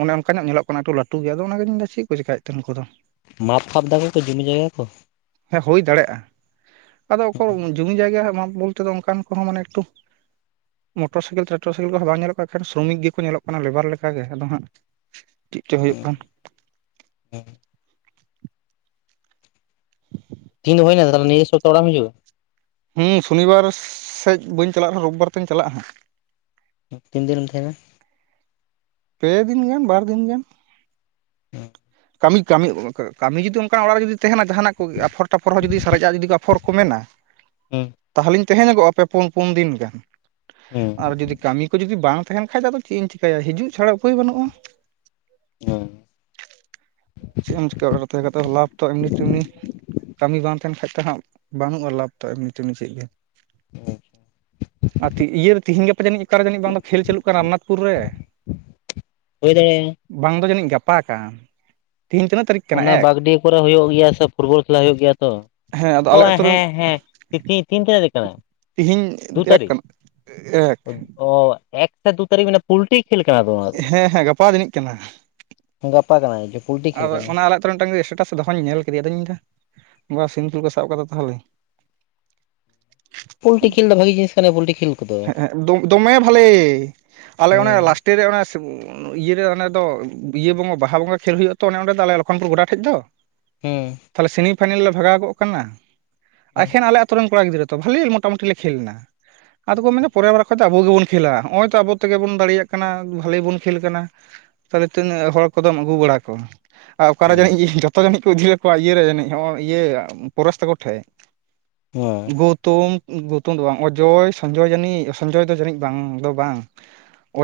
ᱚᱱᱮ ᱚᱱᱠᱟ ᱧᱚᱜ ᱧᱮᱞᱚᱜ ᱠᱟᱱᱟ ᱮᱠᱴᱩ ᱞᱟᱹᱴᱩ ᱜᱮ ᱟᱫᱚ ᱚᱱᱟᱜᱮᱧ ᱢᱮᱱᱫᱟ ᱪᱮᱫ ᱠᱚ ᱪᱤᱠᱟᱹᱭᱮᱫ ᱛᱮ ᱩᱱᱠᱩ ᱫᱚ ᱢᱟᱯ ᱯᱷᱟᱯ ᱮᱫᱟᱠᱚ ᱠᱚ ᱡᱚᱢᱤ ᱡᱟᱭᱜᱟ ᱠᱚ ᱦᱮᱸ ᱦᱩᱭ ᱫᱟᱲᱮᱭᱟᱜᱼᱟ ᱟᱫᱚ ᱚᱠᱚᱭ ᱡᱚᱢᱤ ᱡᱟᱭᱜᱟ ᱨᱮᱭᱟᱜ ᱢᱟᱯ ᱵᱚᱞᱛᱮ ᱫᱚ ᱚᱱᱠᱟᱱ ᱠᱚᱦᱚᱸ ᱢᱟᱱᱮ ᱮᱠᱴᱩ ᱢᱚᱴᱚᱨ ᱥᱟᱭᱠᱮᱞ [unintelligible] [unintelligible] ᱠᱚᱦᱚᱸ ᱵᱟᱝ ᱧᱮᱞᱚᱜ ᱠᱟᱱᱟ ᱮᱠᱷᱮᱱ ᱥᱨᱚᱢᱤᱠ ᱜᱮᱠᱚ ᱧᱮᱞᱚᱜ ᱠᱟᱱᱟ ᱞᱮᱵᱟᱨ ᱞᱮᱠᱟᱜᱮ ᱟᱫᱚ ᱦᱟᱸᱜ ᱪᱮᱫ ᱪᱚᱝ ᱦᱩᱭᱩᱜ ᱠᱟᱱ ᱦᱮᱸ᱾ ᱫᱤᱱ ᱫᱚ ᱦᱩᱭᱱᱟ ᱛᱟᱦᱚᱞᱮ ᱱᱤᱭᱟᱹ ᱥᱚᱯᱛᱟᱦᱚ ᱚᱲᱟᱜ ᱮᱢ ᱦᱤᱡᱩᱜᱼᱟ? ᱦᱩᱸ ᱥᱚᱱᱤᱵᱟᱨ ᱥᱮᱡ ᱵᱟᱹᱧ ᱪᱟᱞᱟᱜ. ᱨᱮᱦᱚᱸ ᱨᱳᱵᱵᱟᱨ ᱛᱤᱧ ᱪᱟᱞᱟᱜᱼᱟ ᱛᱤᱱ ᱫᱤᱱ ᱮᱢ ᱛᱟᱦᱮᱱᱟ ᱯᱮ ᱫᱤᱱ ᱜᱟᱱ ᱵᱟᱨ ᱫᱤᱱ ᱜᱟᱱ ᱠᱟᱹᱢᱤ ᱠᱟᱹᱢᱤ ᱠᱟᱹᱢᱤ ᱡᱩᱫᱤ ᱚᱱᱠᱟᱱᱟᱜ ᱚᱲᱟᱜ ᱨᱮ ᱡᱩᱫᱤ ᱛᱟᱦᱮᱱᱟ ᱡᱟᱦᱟᱱᱟᱜ ᱠᱚ ᱟᱯᱷᱚᱨ ᱴᱟᱯᱷᱚᱨ ᱦᱚᱸ ᱡᱩᱫᱤ ᱥᱟᱨᱮᱡᱼᱟ ᱡᱩᱫᱤ ᱟᱯᱷᱚᱨ ᱠᱚ ᱢᱮᱱᱟ ᱦᱮᱸ ᱛᱟᱦᱚᱞᱮᱧ ᱛᱟᱦᱮᱸ ᱧᱚᱜᱚᱜᱼᱟ ᱯᱮ ᱯᱩᱱ ᱯᱩᱱ ᱫᱤᱱ ᱜᱟᱱ ᱟᱨ ᱦᱩᱸ ᱡᱩᱫᱤ ᱠᱟᱹᱢᱤ ᱠᱚ ᱡᱩᱫᱤ ᱵᱟᱝ ᱛᱟᱦᱮᱱ ᱠᱷᱟᱡ ᱟᱫᱚ ᱪᱮᱫ ᱤᱧ ᱪᱤᱠᱟᱹᱭᱟ ᱦᱤᱡᱩᱜ ᱪᱷᱟᱲᱟ ᱩᱯᱟᱹᱭ ᱵᱟᱹᱱᱩᱜᱼᱟ [unintelligible] ᱪᱮᱫ ᱮᱢ ᱪᱮᱠᱟ ᱟᱨ ᱛᱟᱦᱮᱸ ᱠᱟᱛᱮ ᱞᱟᱵᱷ ᱛᱚ ᱮᱢᱱᱤ ᱛᱮᱢᱱᱤ ᱠᱟᱹᱢᱤ ᱵᱟᱝ ᱛᱟᱦᱮᱱ ᱠᱷᱟᱡ ᱫᱚᱦᱟᱸᱜ ᱵᱟᱹᱱᱩᱜᱼᱟ ᱞᱟᱵᱷ ᱛᱚ ᱮᱢᱱᱤ ᱛᱮᱱᱤ ᱪᱮᱫ ᱜᱮ ᱟᱨ ᱤᱭᱟᱹᱨᱮ ᱛᱮᱦᱤᱧ ᱜᱟᱯᱟ ᱡᱟᱹᱱᱤᱡ ᱚᱠᱟᱨᱮ ᱡᱟᱹᱱᱤᱡ ᱵᱟᱝ ᱫᱚ ᱠᱷᱮᱞ ᱪᱟᱹᱞᱩᱜ ᱠᱟᱱᱟ ᱨᱟᱢᱱᱟᱛᱷᱯᱩᱨ ᱨᱮ ᱦᱳᱭ ᱫᱟᱲᱮᱭᱟᱜ - ᱟ ᱵᱟᱝ ᱫᱚ ᱡᱟᱹᱱᱤᱡ ᱜᱟᱯᱟ ᱠᱟᱱ ᱛᱤᱦᱤᱱ ᱛᱤᱱᱟᱜ ᱚᱱᱟ ᱵᱟᱜᱽᱰᱤ ᱠᱚᱨᱮ ᱦᱩᱭᱩᱜ ᱜᱮᱭᱟ ᱥᱮ ᱯᱷᱩᱴᱵᱚᱞ ᱠᱷᱮᱞᱟ ᱦᱩᱭᱩᱜ ᱜᱮᱭᱟ ᱛᱚ ᱦᱮᱸ ᱟᱫᱚ ᱟᱞᱮ ᱟᱛᱳ ᱨᱮᱱ ᱦᱮᱸ ᱦᱮᱸ ᱛᱤᱱ [unintelligible] ᱨᱮ ᱠᱟᱱᱟ ᱛᱤᱦᱤᱧ ᱫᱩ ᱮᱠ ᱛᱟᱹᱨᱤᱠᱷ ᱠᱟᱱᱟ ᱮᱠ ᱚ ᱮᱠ ᱥᱮ ᱫᱩ ᱛᱟᱹᱨᱤᱠᱷ ᱢᱟᱱᱮ ᱯᱩᱞᱴᱤ ᱠᱷᱮᱞ ᱠᱟᱱᱟ ᱛᱚ ᱚᱱᱟ ᱫᱚ ᱦᱮᱸ ᱦᱮᱸ ᱜᱟᱯᱟ ᱡᱟᱹᱱᱤᱡ ᱠᱟᱱᱟ ᱜᱟᱯᱟ ᱠᱟᱱᱟ ᱡᱟᱱᱤᱡ ᱯᱩᱞᱴᱤ ᱠᱷᱮᱞ ᱟᱨ ᱠᱟᱱᱟᱹᱭ ᱚᱱᱟ ᱟᱞᱮ ᱟᱛᱳ ᱢᱤᱫᱴᱟᱝ ᱮᱥᱴᱮᱴᱟᱥ ᱫᱚᱦᱚᱧ ᱧᱮᱞ ᱠᱮᱫᱮ ᱟᱫᱚᱧ ᱢᱮᱱ ᱮᱫᱟ ᱱᱚᱣᱟ ᱥᱤᱢᱯᱤᱞ ᱠᱚ ᱥᱟᱵ ᱠᱟᱫᱟ ᱛᱟᱦᱚᱞᱮ [inaudible] ᱯᱳᱞᱴᱤ ᱠᱷᱮᱞ ᱫᱚ ᱵᱷᱟᱜᱤ ᱡᱤᱱᱤᱥ ᱠᱟᱱᱟ ᱯᱳᱞᱴᱤ ᱠᱷᱮᱞ ᱠᱚᱫᱚ ᱦᱮᱸ ᱫᱚᱢᱮ ᱵᱷᱟᱞᱮ ᱟᱞᱮ ᱚᱱᱮ ᱦᱩᱸ ᱞᱟᱥᱴᱮ ᱨᱮ ᱚᱱᱮ ᱤᱭᱟᱹᱨᱮ ᱮ ᱫᱚ ᱤᱭᱟᱹ ᱵᱚᱸᱜᱟ ᱵᱟᱦᱟ ᱵᱚᱸᱜᱟ ᱠᱷᱮᱞ ᱦᱩᱭᱩᱜ ᱛᱚ ᱛᱚ ᱚᱱᱸᱰᱮ ᱟᱞᱮ ᱞᱚᱠᱷᱚᱱᱯᱩᱨ ᱜᱚᱰᱟ ᱴᱷᱮᱡ ᱫᱚ ᱦᱮᱸ ᱛᱟᱦᱚᱞᱮ ᱥᱮᱢᱤ ᱯᱷᱟᱭᱱᱮᱞ ᱞᱮ ᱵᱷᱟᱜᱟᱣ ᱠᱚᱜ ᱠᱟᱱᱟ ᱦᱩᱸ ᱮᱠᱷᱮᱱ ᱟᱞᱮ ᱟᱛᱳ ᱨᱮᱱ ᱠᱚᱲᱟ ᱜᱤᱫᱽᱨᱟᱹ ᱛᱚ ᱵᱷᱟᱞᱮ ᱢᱚᱴᱟᱢᱩᱴᱤ ᱞᱮ ᱠᱷᱮᱞ ᱫᱟ ᱟᱫᱚ ᱠᱚ ᱢᱮᱱ ᱮᱫᱟ ᱯᱚᱨᱮᱨ ᱵᱟᱨ ᱠᱷᱟᱡ ᱫᱚ ᱟᱵᱚ ᱜᱮᱵᱚᱱ ᱠᱷᱮᱞᱟ ᱱᱚᱜᱼᱚᱭ ᱛᱚ ᱟᱵᱚ ᱛᱮᱜᱮ ᱵᱚᱱ ᱫᱟᱲᱮᱭᱟᱜ ᱠᱟᱱᱟ ᱵᱷᱟᱞᱤ ᱵᱚᱱ ᱠᱷᱮᱞ ᱠᱟᱱᱟ ᱛᱟᱦᱚᱞᱮ ᱛᱤᱱᱟᱹᱜ ᱦᱚᱲ ᱠᱚᱫᱚᱢ ᱟᱹᱜᱩ ᱵᱟᱲᱟ ᱠᱚᱣᱟ ᱟᱨ ᱚᱠᱟᱨᱮ ᱡᱟᱹᱱᱤᱡ ᱤᱭᱟᱹ ᱡᱚᱛᱚ ᱡᱟᱹᱱᱤᱡ ᱠᱚ ᱤᱫᱤ ᱞᱮᱫ ᱠᱚᱣᱟ ᱤᱭᱟᱹᱨᱮ ᱡᱟᱹᱱᱤᱡ ᱤᱭᱟᱹ ᱯᱚᱨᱚᱥ ᱛᱟᱠᱚ ᱴᱷᱮᱫ ᱦᱩᱸ ᱜᱩᱫᱽ ᱛᱩᱝ ᱜᱩᱛᱩᱢ ᱫᱚ ᱵᱟᱝ ᱚᱡᱚᱭ ᱥᱚᱧᱡᱚᱭ ᱡᱟᱹᱱᱤᱡ ᱥᱚᱧᱡᱚᱭ ᱫᱚ ᱡᱟᱹᱱᱤᱡ ᱵᱟᱝ ᱫᱚ ᱵᱟᱝ